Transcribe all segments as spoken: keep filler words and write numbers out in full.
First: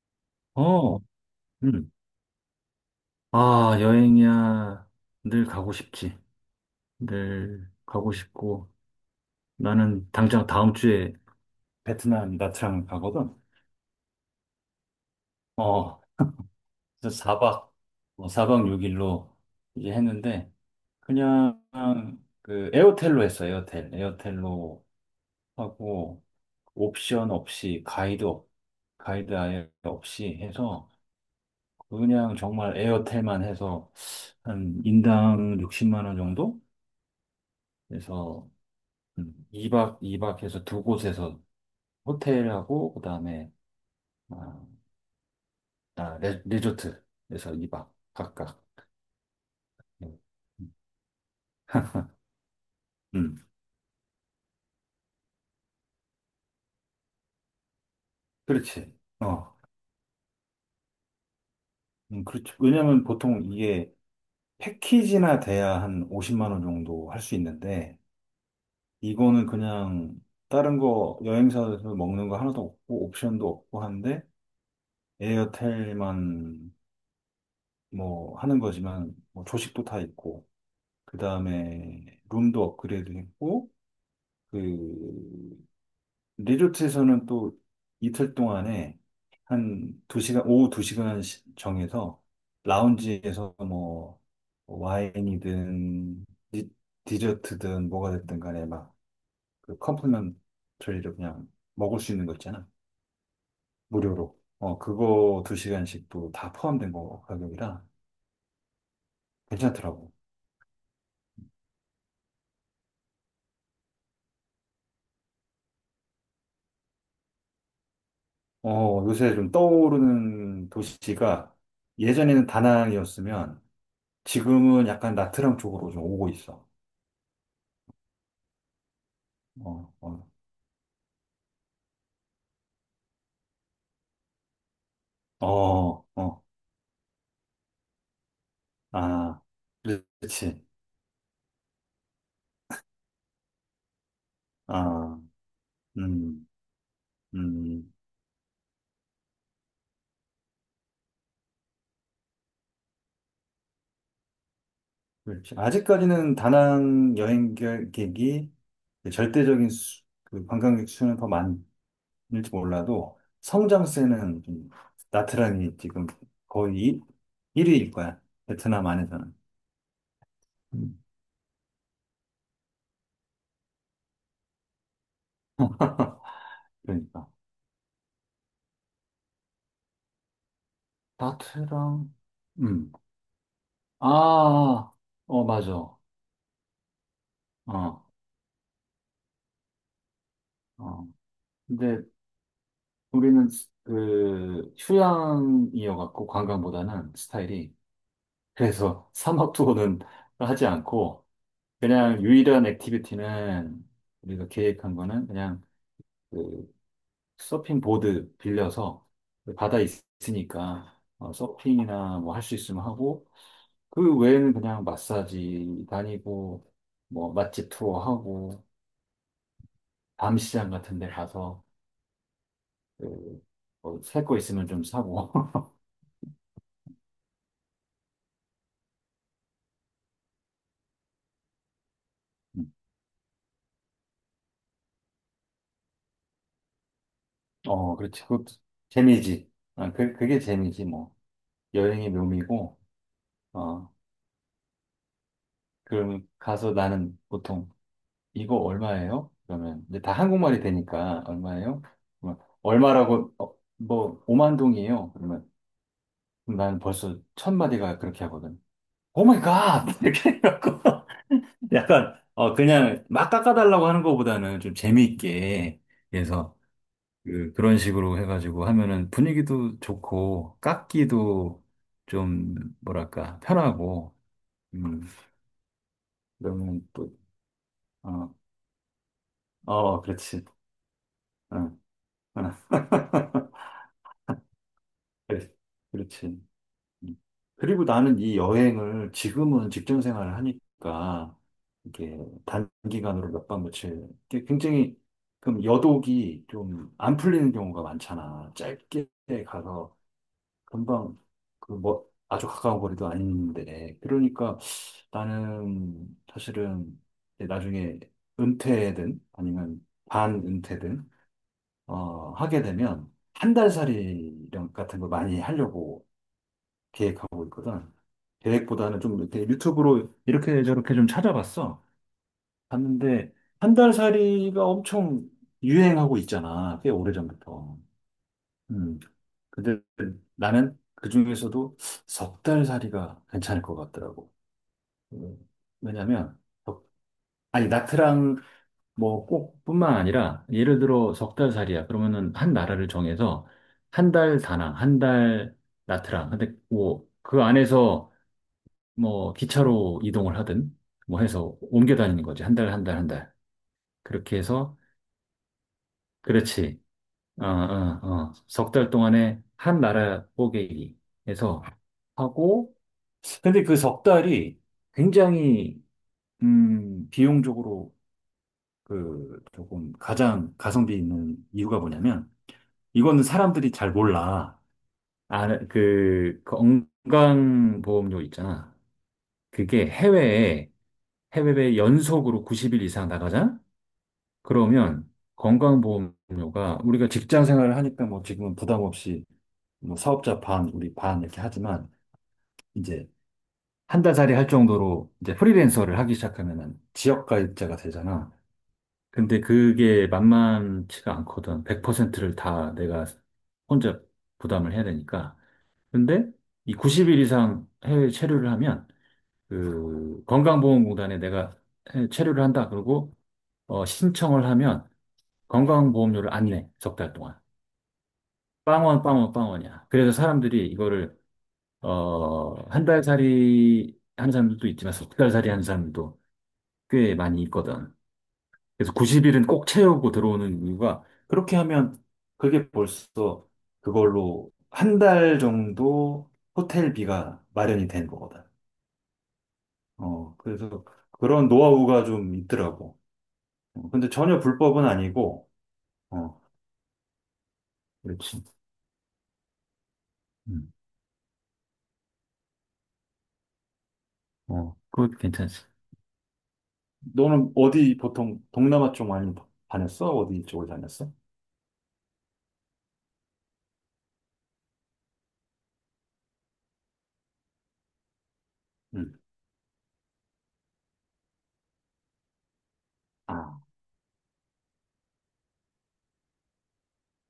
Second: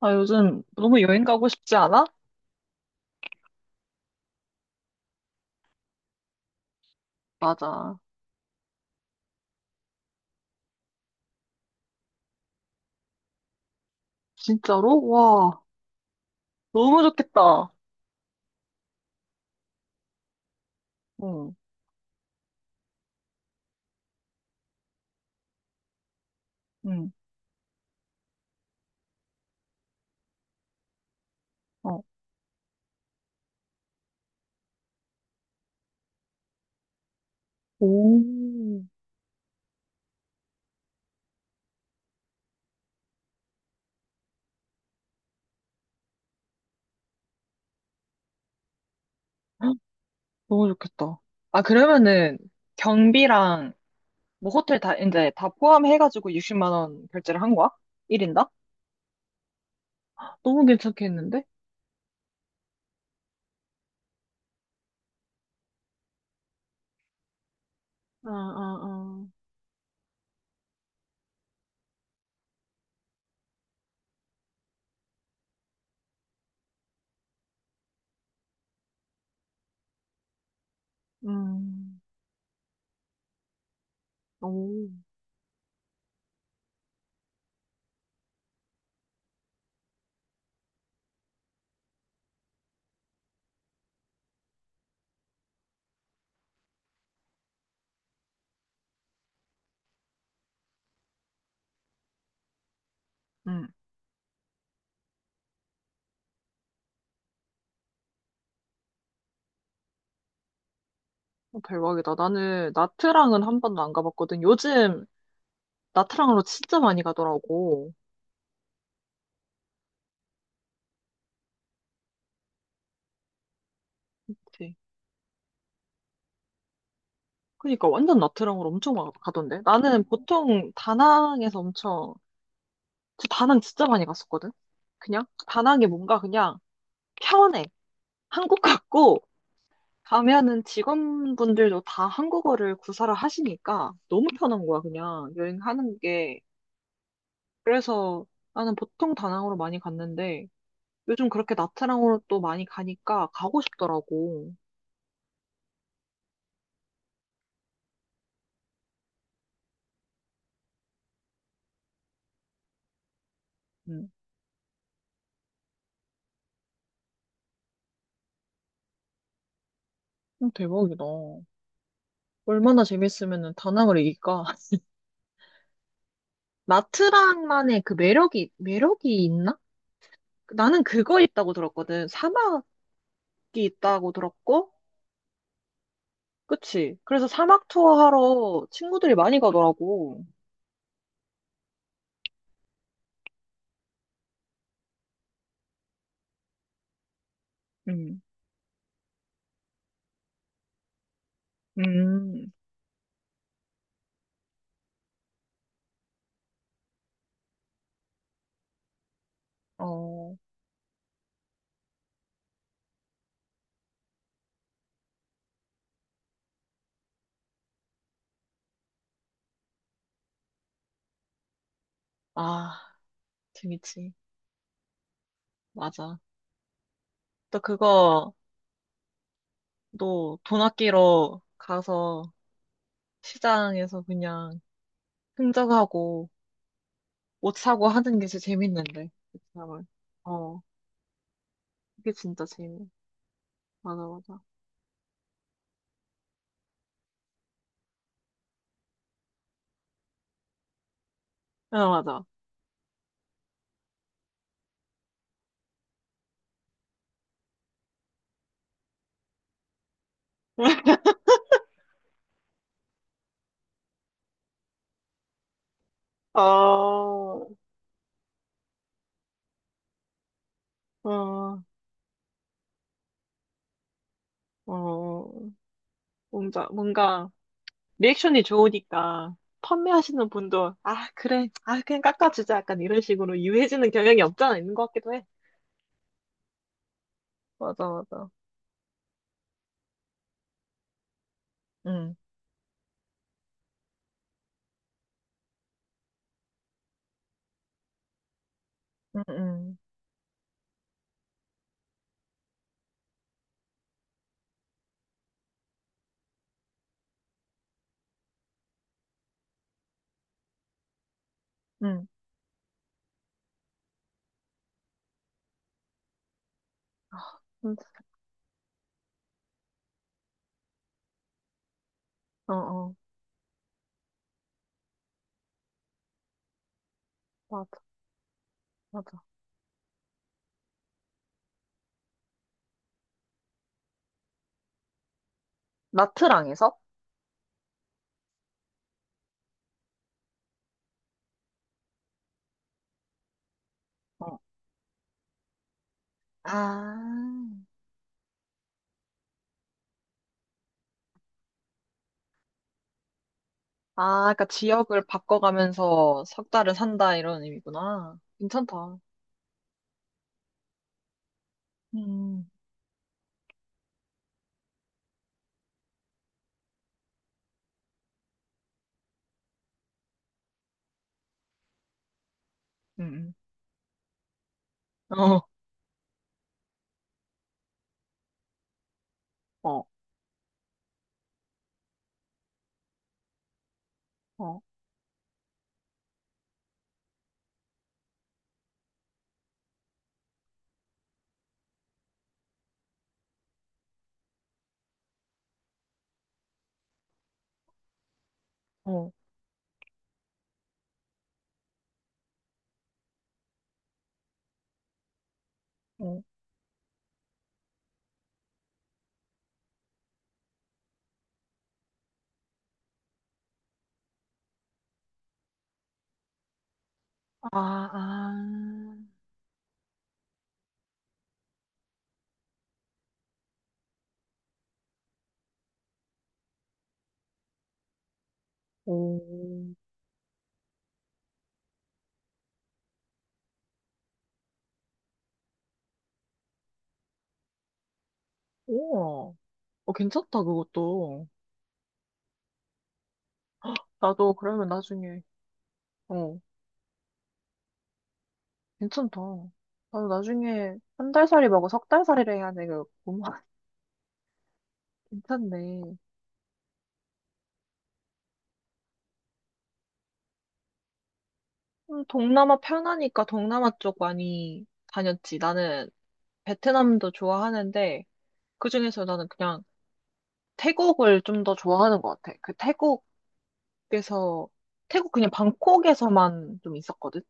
아, 요즘 어, 너무 여행 가고 싶지 음. 않아? 아, 여행이야. 늘 가고 싶지. 늘 맞아. 가고 싶고. 나는 당장 다음 주에 베트남 나트랑 가거든. 진짜로? 와, 어, 너무 그래서 좋겠다. 사 박, 어, 사박 육 일로 이제 했는데, 응, 그냥 그 에어텔로 했어, 에어텔. 에어텔로 하고, 응, 옵션 없이, 가이드, 없- 가이드 아예 없이 해서, 어. 그냥 정말 에어텔만 해서, 한 인당 육십만 원 정도? 오, 그래서 음, 이 박 이 박 해서 두 곳에서 호텔하고 그다음에 아, 아, 레, 리조트에서 이 박 각각. 음, 너무 음, 좋겠다. 아, 그러면은 음. 경비랑 뭐 호텔 다 이제 다 포함해가지고 육십만 원 결제를 한 거야? 일 인당? 그렇지. 어. 너무 괜찮겠는데? 음, 그렇죠. 왜냐면 보통 이게 패키지나 돼야 한 오십만 원 정도 할 수 있는데 응, 응, 이거는 그냥 다른 거 여행사에서 먹는 거 하나도 없고 옵션도 없고 한데 에어텔만 뭐 하는 거지만 뭐 조식도 다 있고 응. 음, 그다음에 룸도 업그레이드 했고 오, 그 리조트에서는 또 이틀 동안에 한 두시간 오후 두시간 정해서 라운지에서 뭐 와인이든 디, 디저트든 뭐가 됐든 간에 막그 컴플리먼트리로 그냥 먹을 수 있는 거 있잖아. 응. 무료로. 어, 그거 두시간씩또 다 포함된 거 가격이라 괜찮더라고. 어, 대박이다. 나는 나트랑은 한 번도 안 가봤거든. 요즘 나트랑으로 진짜 많이 가더라고. 어, 요새 좀 떠오르는 도시가 예전에는 다낭이었으면 그치. 지금은 약간 나트랑 쪽으로 좀 오고 있어. 그니까 완전 나트랑으로 엄청 막 가던데. 어, 나는 어, 보통 다낭에서 엄청 저 다낭 진짜 많이 갔었거든. 그냥 다낭이 어, 뭔가 어, 그냥 편해. 한국 같고 아, 가면은 그렇지. 직원분들도 다 한국어를 구사를 하시니까 너무 편한 거야 아, 그냥 여행하는 게. 음, 음, 그래서 나는 보통 다낭으로 많이 갔는데 요즘 그렇게 나트랑으로 또 많이 가니까 가고 싶더라고. 그렇지. 아직까지는 다낭 여행객이 절대적인 수, 그 관광객 수는 더 많을지 몰라도 음, 성장세는 좀 나트랑이 지금 거의 일 위일 거야. 베트남 안에서는. 음, 음, 대박이다. 얼마나 재밌으면 다낭을 이길까? 그러니까. 마트랑만의 그 매력이, 매력이 있나? 나는 그거 있다고 들었거든. 나트랑, 사막이 음, 있다고 들었고, 아, 어, 맞아. 어, 그치? 그래서 사막 투어 하러 친구들이 많이 가더라고. 어. 근데 우리는 스- 그 휴양이어갖고 관광보다는 스타일이 음, 그래서 사막 투어는 하지 않고 그냥 음, 유일한 액티비티는 우리가 계획한 거는 그냥 그 서핑 보드 빌려서 그 바다 있- 으 어, 니까 어, 서핑이나 뭐 할 수 있으면 하고 그 외에는 그냥 마사지 다니고 뭐 맛집 투어 하고 밤시장 같은 데 가서 아, 재밌지. 그뭐살거 있으면 좀 사고 맞아. 또 그거, 너 돈 아끼러 가서 시장에서 그냥 흥정하고 옷 사고 어, 하는 그렇지. 게 제일 그것도 재밌는데. 그 재미지. 사람을. 아, 그, 그게 어, 재미지, 뭐. 여행의 그게 진짜 묘미고, 재밌. 어, 맞아, 맞아. 그럼 가서 나는 보통, 이거 얼마예요? 그러면, 이제 다 한국말이 되니까, 얼마예요? 맞아, 맞아. 그러면 얼마라고, 어, 뭐, 오만 동이에요. 그러면, 그럼 나는 벌써 첫 마디가 그렇게 하거든. 오 마이 갓! 이렇게 해갖고, 약간, 어, 그냥 막 깎아달라고 하는 것보다는 좀 재미있게, 그래서, 어. 그, 그런 식으로 해가지고 하면은 분위기도 좋고, 어, 깎기도 좀, 뭐랄까, 편하고, 어, 음, 어. 뭔가, 그러면 또, 뭔가, 어, 리액션이 좋으니까, 어, 판매하시는 그렇지. 분도, 아, 그래, 어, 아, 그냥 어, 깎아주자. 약간 이런 식으로 유해지는 경향이 없잖아, 있는 것 같기도 해. 그래, 그렇지. 음. 그리고 맞아, 나는 맞아. 이 여행을 지금은 직장 생활을 하니까, 응, 이게 단기간으로 몇 박 며칠, 이게 굉장히, 그럼 여독이 좀 안 풀리는 경우가 많잖아. 짧게 응, 응, 가서 금방 그 뭐 아주 가까운 거리도 아닌데 그러니까 나는 사실은 이제 나중에 은퇴든 아니면 반은퇴든 응, 어 하게 되면 한 달살이 이런 같은 거 많이 하려고 계획하고 응. 있거든. 계획보다는 좀 이렇게 유튜브로 이렇게 저렇게 좀 찾아봤어 어, 어, 봤는데 한 달살이가 엄청 유행하고 있잖아 꽤 맞아, 오래전부터. 음. 맞아. 근데 나는 그 중에서도 석 달 살이가 괜찮을 것 같더라고. 음, 왜냐면, 나트랑에서? 석- 아니, 나트랑 뭐 꼭뿐만 아니라, 예를 들어 석 달 살이야. 그러면은 한 나라를 정해서 한 어. 달 다낭, 한 달 나트랑. 근데 뭐, 그 아, 안에서 뭐 기차로 이동을 하든 뭐 해서 옮겨 다니는 거지. 한 달, 한 달, 한 달. 아, 그렇게 그러니까 해서, 지역을 바꿔가면서 석 달을 그렇지. 산다, 이런 아, 아, 의미구나. 아. 석달 괜찮다. 동안에 한 나라 뽀개기 해서 음, 하고, 근데 그 석 달이 굉장히, 음, 비용적으로 그 조금 가장 가성비 있는 이유가 뭐냐면, 이거는 음, 사람들이 잘 몰라. 음. 어, 아, 그 그 건강보험료 있잖아. 어, 그게 해외에, 해외에 연속으로 구십 일 이상 나가자? 어, 그러면 건강보험료가 우리가 직장 생활을 하니까 뭐 지금은 부담 없이 뭐 사업자 반, 우리 반 이렇게 하지만 이제 한 달짜리 할 정도로 이제 프리랜서를 하기 시작하면은 지역 가입자가 되잖아. 어. 근데 그게 만만치가 않거든. 백 퍼센트를 다 내가 혼자 부담을 해야 되니까. 어. 근데 이 구십 일 이상 해외 체류를 하면 그 건강보험공단에 내가 해외 체류를 한다. 그러고 어, 신청을 하면 건강보험료를 안 내. 석 달 동안. 아, 빵원, 아. 빵원, 빵원이야. 그래서 사람들이 이거를 어, 한 달 살이 하는 사람들도 있지만 석 달 살이 하는 사람들도 꽤 많이 있거든. 그래서 오, 구십 일은 꼭 채우고 들어오는 이유가 그렇게 하면 그게 벌써 그걸로 한 달 정도 호텔비가 마련이 된 거거든. 우와. 어, 어, 괜찮다, 그래서 그것도. 그런 노하우가 좀 있더라고. 어, 근데 나도 전혀 그러면 불법은 나중에, 아니고, 어, 어, 그렇지. 괜찮다. 나도 음, 나중에 한 달살이 말고 석 달살이를 해야 돼. 그, 어, 그거 괜찮네. 괜찮지. 너는 어디 보통 동남아 쪽 많이 다녔어? 어디 쪽을 다녔어? 음, 동남아 편하니까 동남아 쪽 많이 다녔지. 나는 베트남도 좋아하는데, 그중에서 음. 나는 그냥 태국을 좀 더 좋아하는 것 같아. 그 아, 태국에서, 태국 그냥 방콕에서만 좀 있었거든?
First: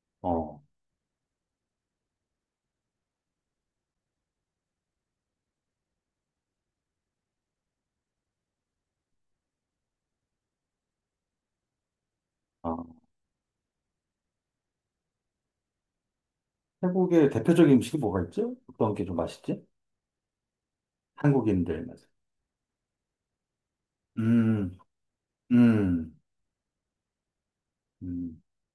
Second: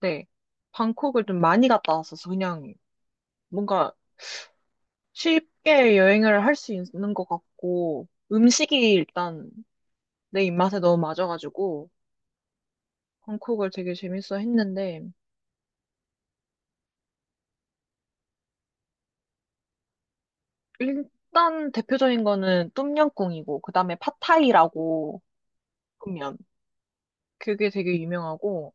네. 어. 방콕을 좀 많이 갔다 왔었어. 그냥 뭔가 쉽게 여행을 할 수 있는 것 같고, 음식이 일단 내 입맛에 너무 맞아가지고, 아, 방콕을 되게 재밌어 했는데, 태국의 대표적인 음식이 뭐가 있지? 어떤 게 좀 맛있지? 일단 한국인들. 맛 대표적인 거는 똠양꿍이고, 그 다음에 음, 팟타이라고 음, 보면, 그게 되게 음, 유명하고,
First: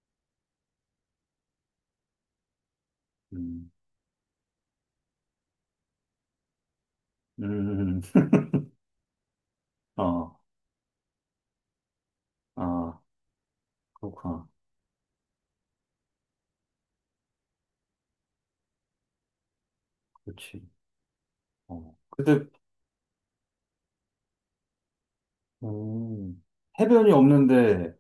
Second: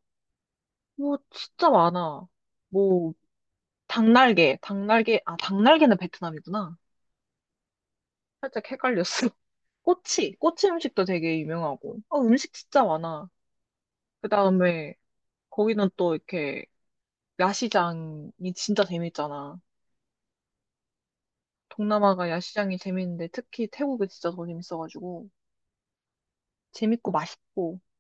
뭐, 진짜 많아. 뭐, 음, 닭날개, 닭날개, 아, 닭날개는 베트남이구나. 음, 살짝 헷갈렸어. 꼬치, 어, 꼬치 음식도 되게 유명하고, 어, 음식 진짜 아, 많아. 그 그렇구나. 다음에, 거기는 또 이렇게, 야시장이 진짜 재밌잖아. 그렇지. 어. 동남아가 근데, 야시장이 재밌는데 특히 태국이 진짜 더 재밌어가지고 음, 재밌고 해변이 맛있고. 없는데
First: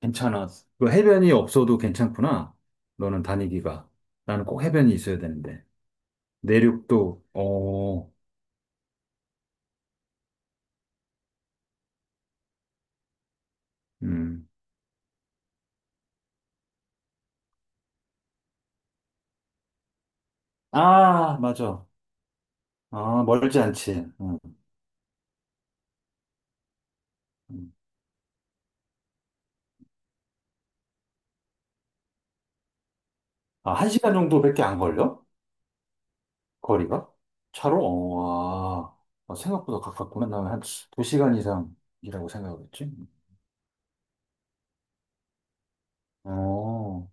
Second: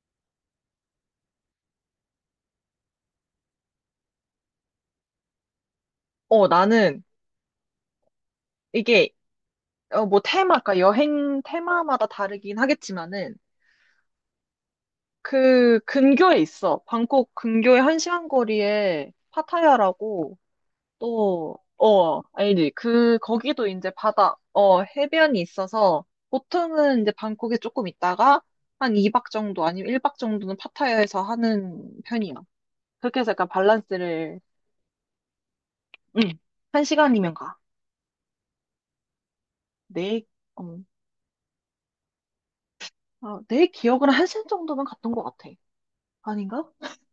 괜찮아. 그 해변이 없어도 괜찮구나. 너는 다니기가. 나는 꼭 해변이 있어야 되는데. 어 나는 내륙도, 어, 이게 어, 뭐 테마, 그 여행 테마마다 다르긴 하겠지만은 음. 그 근교에 있어. 방콕 근교의 한 시간 거리에 파타야라고 아, 또 맞아. 어 알지? 그 아, 멀지 거기도 이제 않지. 바다 음, 어 해변이 있어서 보통은 이제 방콕에 음. 조금 있다가 한 이 박 정도 아니면 일 박 정도는 파타야에서 하는 편이야. 그렇게 해서 약간 아, 한 시간 밸런스를 정도밖에 안 걸려? 응. 한 거리가? 시간이면 가. 차로? 어, 와. 아, 생각보다 내, 가깝구나. 나는 한 어, 두시간 이상이라고 생각을 했지. 아, 내 기억으로 한 시간 정도면 갔던 것 같아. 아닌가? 어,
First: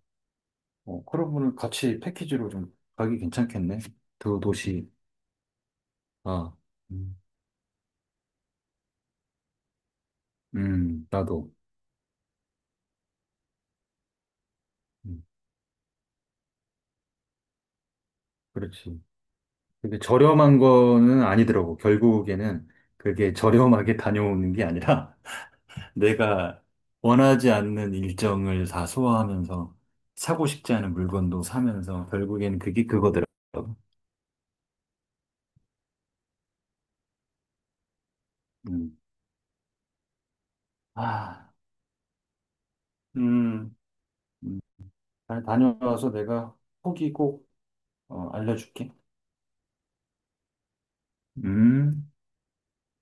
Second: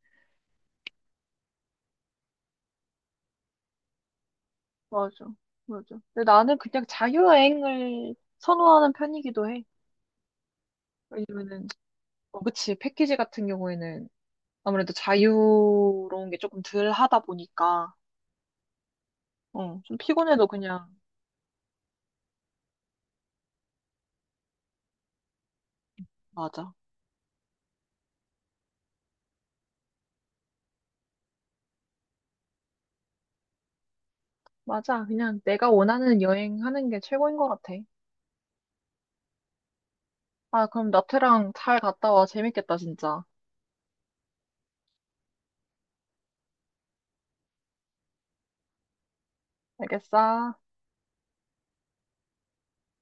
어, 그러면 같이 패키지로 좀 가기 괜찮겠네. 두 도시. 맞아, 맞아. 근데 아, 나는 그냥 음, 자유여행을 선호하는 편이기도 해. 음, 나도. 왜냐면은, 어, 그치, 패키지 같은 경우에는 아무래도 음, 자유로운 게 조금 덜 하다 보니까, 그렇지. 어, 좀 그게 피곤해도 저렴한 그냥, 거는 아니더라고. 결국에는 그게 저렴하게 다녀오는 게 아니라 내가 맞아. 원하지 않는 일정을 다 소화하면서 사고 싶지 않은 물건도 사면서 결국엔 그게 그거더라고. 맞아. 그냥 내가 원하는 여행 하는 게 최고인 것 같아. 음. 아, 그럼 나트랑 아, 잘 갔다 와. 재밌겠다, 진짜. 음, 음, 잘 다녀와서 내가 후기 꼭 어, 알려줄게. 알겠어. 음.